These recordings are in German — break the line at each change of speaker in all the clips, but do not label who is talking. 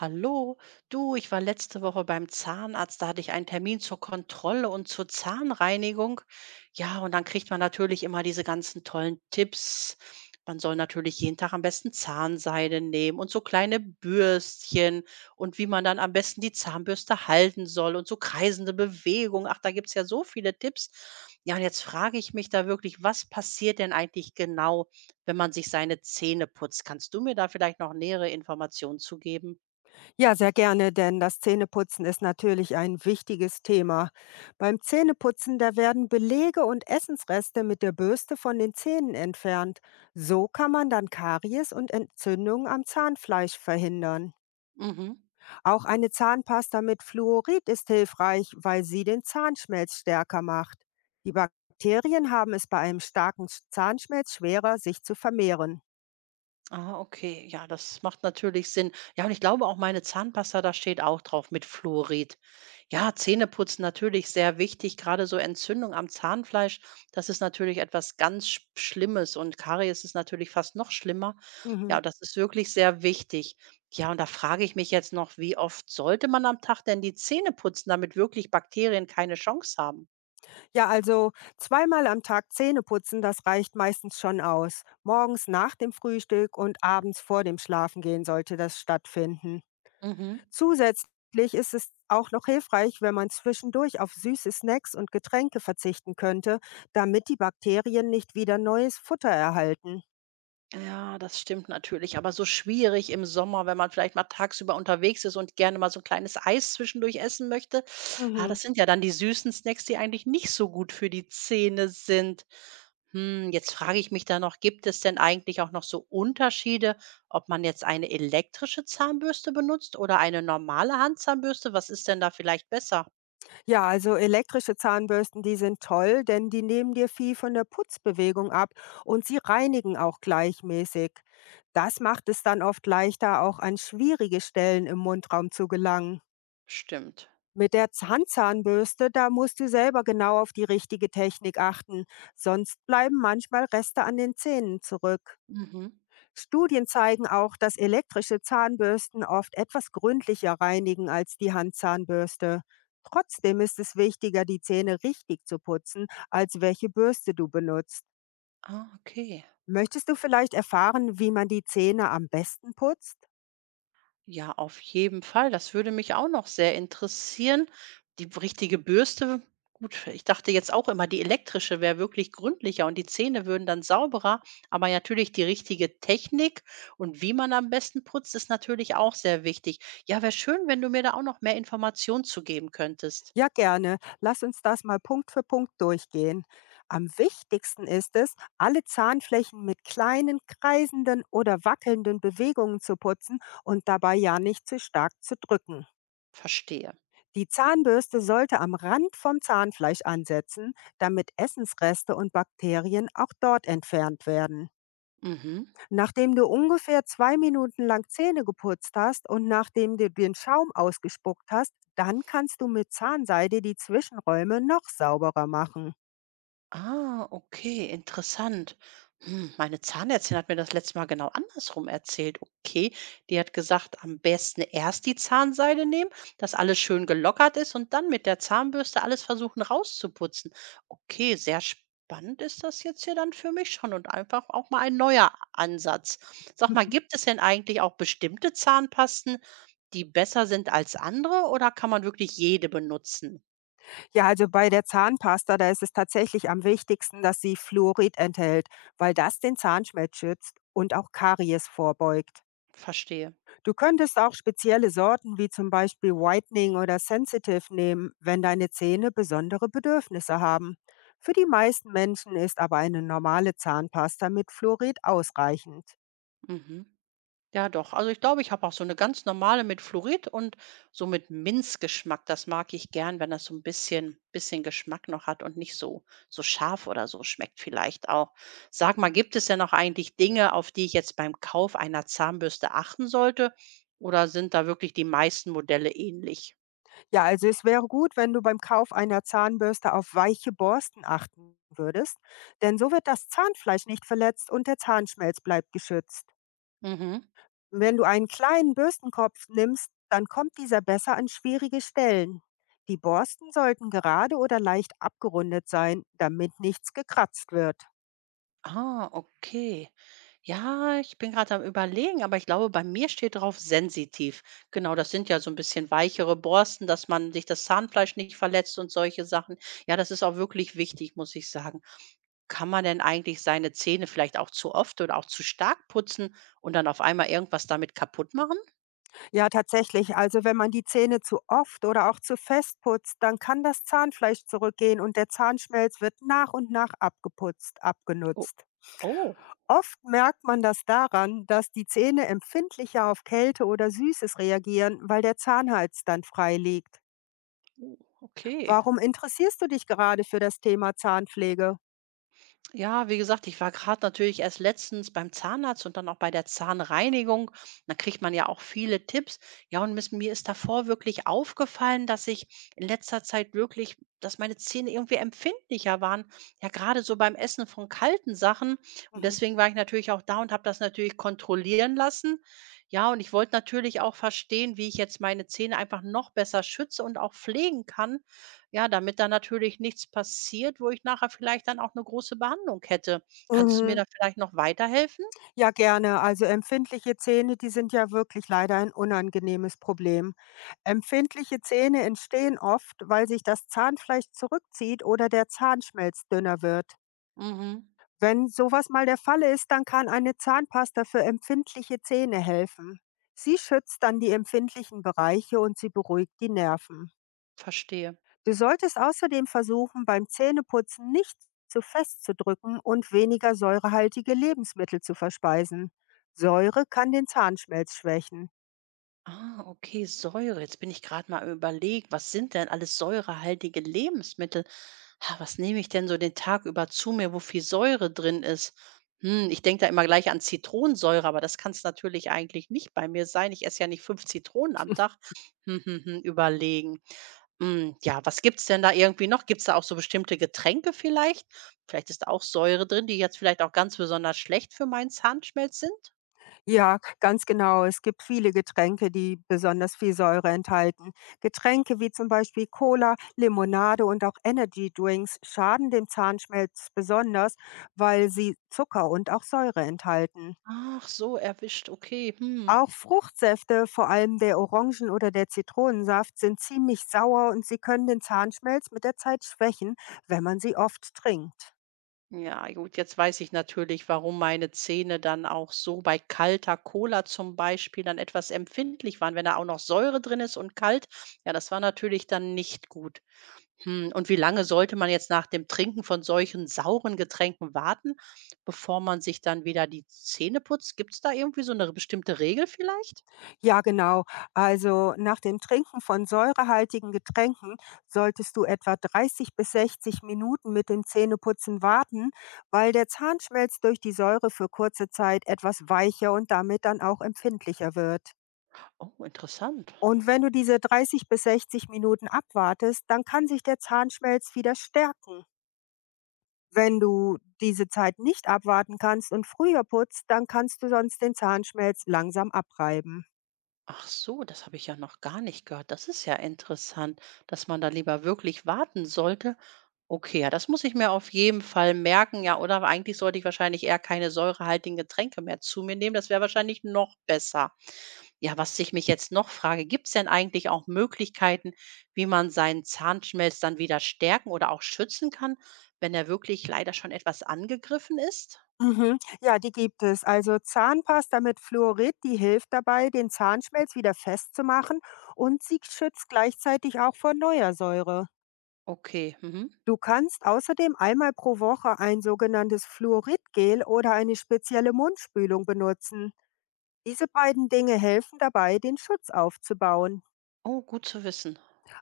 Hallo, du, ich war letzte Woche beim Zahnarzt, da hatte ich einen Termin zur Kontrolle und zur Zahnreinigung. Ja, und dann kriegt man natürlich immer diese ganzen tollen Tipps. Man soll natürlich jeden Tag am besten Zahnseide nehmen und so kleine Bürstchen und wie man dann am besten die Zahnbürste halten soll und so kreisende Bewegungen. Ach, da gibt es ja so viele Tipps. Ja, und jetzt frage ich mich da wirklich, was passiert denn eigentlich genau, wenn man sich seine Zähne putzt? Kannst du mir da vielleicht noch nähere Informationen zu geben?
Ja, sehr gerne, denn das Zähneputzen ist natürlich ein wichtiges Thema. Beim Zähneputzen, da werden Belege und Essensreste mit der Bürste von den Zähnen entfernt. So kann man dann Karies und Entzündungen am Zahnfleisch verhindern.
Mhm.
Auch eine Zahnpasta mit Fluorid ist hilfreich, weil sie den Zahnschmelz stärker macht. Die Bakterien haben es bei einem starken Zahnschmelz schwerer, sich zu vermehren.
Ah, okay. Ja, das macht natürlich Sinn. Ja, und ich glaube auch meine Zahnpasta, da steht auch drauf mit Fluorid. Ja, Zähneputzen natürlich sehr wichtig. Gerade so Entzündung am Zahnfleisch, das ist natürlich etwas ganz Schlimmes und Karies ist natürlich fast noch schlimmer.
Mhm.
Ja, das ist wirklich sehr wichtig. Ja, und da frage ich mich jetzt noch, wie oft sollte man am Tag denn die Zähne putzen, damit wirklich Bakterien keine Chance haben?
Ja, also zweimal am Tag Zähne putzen, das reicht meistens schon aus. Morgens nach dem Frühstück und abends vor dem Schlafengehen sollte das stattfinden.
Mhm.
Zusätzlich ist es auch noch hilfreich, wenn man zwischendurch auf süße Snacks und Getränke verzichten könnte, damit die Bakterien nicht wieder neues Futter erhalten.
Ja, das stimmt natürlich, aber so schwierig im Sommer, wenn man vielleicht mal tagsüber unterwegs ist und gerne mal so ein kleines Eis zwischendurch essen möchte. Ah,
Mhm.
das sind ja dann die süßen Snacks, die eigentlich nicht so gut für die Zähne sind. Hm, jetzt frage ich mich da noch, gibt es denn eigentlich auch noch so Unterschiede, ob man jetzt eine elektrische Zahnbürste benutzt oder eine normale Handzahnbürste? Was ist denn da vielleicht besser?
Ja, also elektrische Zahnbürsten, die sind toll, denn die nehmen dir viel von der Putzbewegung ab und sie reinigen auch gleichmäßig. Das macht es dann oft leichter, auch an schwierige Stellen im Mundraum zu gelangen.
Stimmt.
Mit der Handzahnbürste, da musst du selber genau auf die richtige Technik achten, sonst bleiben manchmal Reste an den Zähnen zurück.
Mhm.
Studien zeigen auch, dass elektrische Zahnbürsten oft etwas gründlicher reinigen als die Handzahnbürste. Trotzdem ist es wichtiger, die Zähne richtig zu putzen, als welche Bürste du benutzt.
Ah, okay.
Möchtest du vielleicht erfahren, wie man die Zähne am besten putzt?
Ja, auf jeden Fall. Das würde mich auch noch sehr interessieren. Die b richtige Bürste, gut, ich dachte jetzt auch immer, die elektrische wäre wirklich gründlicher und die Zähne würden dann sauberer, aber natürlich die richtige Technik und wie man am besten putzt, ist natürlich auch sehr wichtig. Ja, wäre schön, wenn du mir da auch noch mehr Informationen zu geben könntest.
Ja, gerne. Lass uns das mal Punkt für Punkt durchgehen. Am wichtigsten ist es, alle Zahnflächen mit kleinen, kreisenden oder wackelnden Bewegungen zu putzen und dabei ja nicht zu stark zu drücken.
Verstehe.
Die Zahnbürste sollte am Rand vom Zahnfleisch ansetzen, damit Essensreste und Bakterien auch dort entfernt werden.
Mhm.
Nachdem du ungefähr 2 Minuten lang Zähne geputzt hast und nachdem du den Schaum ausgespuckt hast, dann kannst du mit Zahnseide die Zwischenräume noch sauberer machen.
Ah, okay, interessant. Hm, meine Zahnärztin hat mir das letzte Mal genau andersrum erzählt. Okay, die hat gesagt, am besten erst die Zahnseide nehmen, dass alles schön gelockert ist und dann mit der Zahnbürste alles versuchen rauszuputzen. Okay, sehr spannend ist das jetzt hier dann für mich schon und einfach auch mal ein neuer Ansatz. Sag mal,
Mhm.
gibt es denn eigentlich auch bestimmte Zahnpasten, die besser sind als andere oder kann man wirklich jede benutzen?
Ja, also bei der Zahnpasta, da ist es tatsächlich am wichtigsten, dass sie Fluorid enthält, weil das den Zahnschmelz schützt und auch Karies vorbeugt.
Verstehe.
Du könntest auch spezielle Sorten wie zum Beispiel Whitening oder Sensitive nehmen, wenn deine Zähne besondere Bedürfnisse haben. Für die meisten Menschen ist aber eine normale Zahnpasta mit Fluorid ausreichend.
Mhm. Ja, doch. Also ich glaube, ich habe auch so eine ganz normale mit Fluorid und so mit Minzgeschmack. Das mag ich gern, wenn das so ein bisschen Geschmack noch hat und nicht so scharf oder so schmeckt vielleicht auch. Sag mal, gibt es denn noch eigentlich Dinge, auf die ich jetzt beim Kauf einer Zahnbürste achten sollte, oder sind da wirklich die meisten Modelle ähnlich?
Ja, also es wäre gut, wenn du beim Kauf einer Zahnbürste auf weiche Borsten achten würdest, denn so wird das Zahnfleisch nicht verletzt und der Zahnschmelz bleibt geschützt.
Mhm.
Wenn du einen kleinen Bürstenkopf nimmst, dann kommt dieser besser an schwierige Stellen. Die Borsten sollten gerade oder leicht abgerundet sein, damit nichts gekratzt wird.
Ah, okay. Ja, ich bin gerade am Überlegen, aber ich glaube, bei mir steht drauf sensitiv. Genau, das sind ja so ein bisschen weichere Borsten, dass man sich das Zahnfleisch nicht verletzt und solche Sachen. Ja, das ist auch wirklich wichtig, muss ich sagen. Kann man denn eigentlich seine Zähne vielleicht auch zu oft oder auch zu stark putzen und dann auf einmal irgendwas damit kaputt machen?
Ja, tatsächlich, also wenn man die Zähne zu oft oder auch zu fest putzt, dann kann das Zahnfleisch zurückgehen und der Zahnschmelz wird nach und nach abgeputzt,
O
abgenutzt.
oh,
Oft merkt man das daran, dass die Zähne empfindlicher auf Kälte oder Süßes reagieren, weil der Zahnhals dann frei liegt.
okay.
Warum interessierst du dich gerade für das Thema Zahnpflege?
Ja, wie gesagt, ich war gerade natürlich erst letztens beim Zahnarzt und dann auch bei der Zahnreinigung. Da kriegt man ja auch viele Tipps. Ja, und mir ist davor wirklich aufgefallen, dass ich in letzter Zeit wirklich, dass meine Zähne irgendwie empfindlicher waren. Ja, gerade so beim Essen von kalten Sachen. Und
Mhm.
deswegen war ich natürlich auch da und habe das natürlich kontrollieren lassen. Ja, und ich wollte natürlich auch verstehen, wie ich jetzt meine Zähne einfach noch besser schütze und auch pflegen kann. Ja, damit da natürlich nichts passiert, wo ich nachher vielleicht dann auch eine große Behandlung hätte. Kannst du mir
Mhm.
da vielleicht noch weiterhelfen?
Ja, gerne. Also empfindliche Zähne, die sind ja wirklich leider ein unangenehmes Problem. Empfindliche Zähne entstehen oft, weil sich das Zahnfleisch zurückzieht oder der Zahnschmelz dünner wird.
Mhm.
Wenn sowas mal der Fall ist, dann kann eine Zahnpasta für empfindliche Zähne helfen. Sie schützt dann die empfindlichen Bereiche und sie beruhigt die Nerven.
Verstehe.
Du solltest außerdem versuchen, beim Zähneputzen nicht zu fest zu drücken und weniger säurehaltige Lebensmittel zu verspeisen. Säure kann den Zahnschmelz schwächen.
Ah, okay, Säure. Jetzt bin ich gerade mal überlegt, was sind denn alles säurehaltige Lebensmittel? Ha, was nehme ich denn so den Tag über zu mir, wo viel Säure drin ist? Hm, ich denke da immer gleich an Zitronensäure, aber das kann es natürlich eigentlich nicht bei mir sein. Ich esse ja nicht 5 Zitronen am Tag. Überlegen. Hm, ja, was gibt's denn da irgendwie noch? Gibt's da auch so bestimmte Getränke vielleicht? Vielleicht ist da auch Säure drin, die jetzt vielleicht auch ganz besonders schlecht für meinen Zahnschmelz sind?
Ja, ganz genau. Es gibt viele Getränke, die besonders viel Säure enthalten. Getränke wie zum Beispiel Cola, Limonade und auch Energy Drinks schaden dem Zahnschmelz besonders, weil sie Zucker und auch Säure enthalten.
Ach so, erwischt, okay, mhm.
Auch Fruchtsäfte, vor allem der Orangen- oder der Zitronensaft, sind ziemlich sauer und sie können den Zahnschmelz mit der Zeit schwächen, wenn man sie oft trinkt.
Ja, gut, jetzt weiß ich natürlich, warum meine Zähne dann auch so bei kalter Cola zum Beispiel dann etwas empfindlich waren, wenn da auch noch Säure drin ist und kalt. Ja, das war natürlich dann nicht gut. Hm, und wie lange sollte man jetzt nach dem Trinken von solchen sauren Getränken warten, bevor man sich dann wieder die Zähne putzt? Gibt es da irgendwie so eine bestimmte Regel vielleicht?
Ja, genau. Also nach dem Trinken von säurehaltigen Getränken solltest du etwa 30 bis 60 Minuten mit dem Zähneputzen warten, weil der Zahnschmelz durch die Säure für kurze Zeit etwas weicher und damit dann auch empfindlicher wird.
Oh, interessant.
Und wenn du diese 30 bis 60 Minuten abwartest, dann kann sich der Zahnschmelz wieder stärken. Wenn du diese Zeit nicht abwarten kannst und früher putzt, dann kannst du sonst den Zahnschmelz langsam abreiben.
Ach so, das habe ich ja noch gar nicht gehört. Das ist ja interessant, dass man da lieber wirklich warten sollte. Okay, ja, das muss ich mir auf jeden Fall merken. Ja, oder eigentlich sollte ich wahrscheinlich eher keine säurehaltigen Getränke mehr zu mir nehmen. Das wäre wahrscheinlich noch besser. Ja, was ich mich jetzt noch frage, gibt es denn eigentlich auch Möglichkeiten, wie man seinen Zahnschmelz dann wieder stärken oder auch schützen kann, wenn er wirklich leider schon etwas angegriffen ist?
Mhm. Ja, die gibt es. Also Zahnpasta mit Fluorid, die hilft dabei, den Zahnschmelz wieder festzumachen und sie schützt gleichzeitig auch vor neuer Säure.
Okay, mhm.
Du kannst außerdem einmal pro Woche ein sogenanntes Fluoridgel oder eine spezielle Mundspülung benutzen. Diese beiden Dinge helfen dabei, den Schutz aufzubauen.
Oh, gut zu wissen.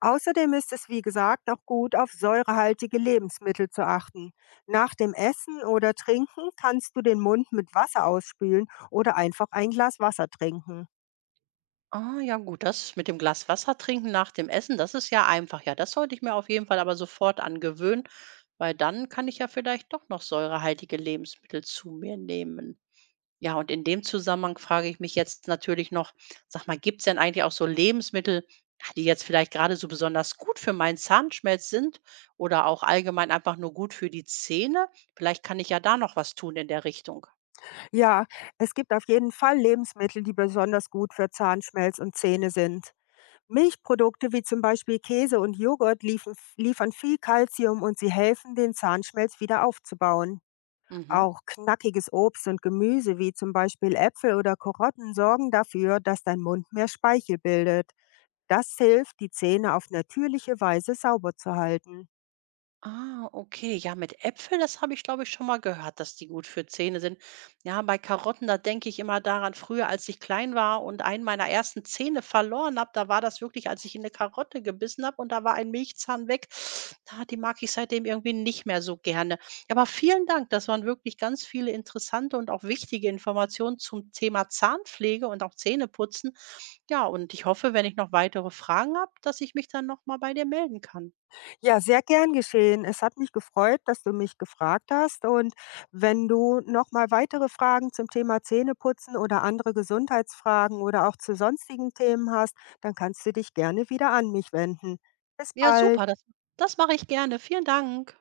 Außerdem ist es, wie gesagt, auch gut, auf säurehaltige Lebensmittel zu achten. Nach dem Essen oder Trinken kannst du den Mund mit Wasser ausspülen oder einfach ein Glas Wasser trinken.
Ah, ja gut, das mit dem Glas Wasser trinken nach dem Essen, das ist ja einfach. Ja, das sollte ich mir auf jeden Fall aber sofort angewöhnen, weil dann kann ich ja vielleicht doch noch säurehaltige Lebensmittel zu mir nehmen. Ja, und in dem Zusammenhang frage ich mich jetzt natürlich noch, sag mal, gibt es denn eigentlich auch so Lebensmittel, die jetzt vielleicht gerade so besonders gut für meinen Zahnschmelz sind oder auch allgemein einfach nur gut für die Zähne? Vielleicht kann ich ja da noch was tun in der Richtung.
Ja, es gibt auf jeden Fall Lebensmittel, die besonders gut für Zahnschmelz und Zähne sind. Milchprodukte wie zum Beispiel Käse und Joghurt liefen, liefern viel Kalzium und sie helfen, den Zahnschmelz wieder aufzubauen.
Mhm.
Auch knackiges Obst und Gemüse wie zum Beispiel Äpfel oder Karotten sorgen dafür, dass dein Mund mehr Speichel bildet. Das hilft, die Zähne auf natürliche Weise sauber zu halten.
Ah, okay. Ja, mit Äpfel, das habe ich, glaube ich, schon mal gehört, dass die gut für Zähne sind. Ja, bei Karotten, da denke ich immer daran, früher, als ich klein war und einen meiner ersten Zähne verloren habe, da war das wirklich, als ich in eine Karotte gebissen habe und da war ein Milchzahn weg. Ah, die mag ich seitdem irgendwie nicht mehr so gerne. Ja, aber vielen Dank, das waren wirklich ganz viele interessante und auch wichtige Informationen zum Thema Zahnpflege und auch Zähneputzen. Ja, und ich hoffe, wenn ich noch weitere Fragen habe, dass ich mich dann nochmal bei dir melden kann.
Ja, sehr gern geschehen. Es hat mich gefreut, dass du mich gefragt hast. Und wenn du nochmal weitere Fragen zum Thema Zähneputzen oder andere Gesundheitsfragen oder auch zu sonstigen Themen hast, dann kannst du dich gerne wieder an mich wenden. Bis
Ja,
bald.
super, das mache ich gerne. Vielen Dank.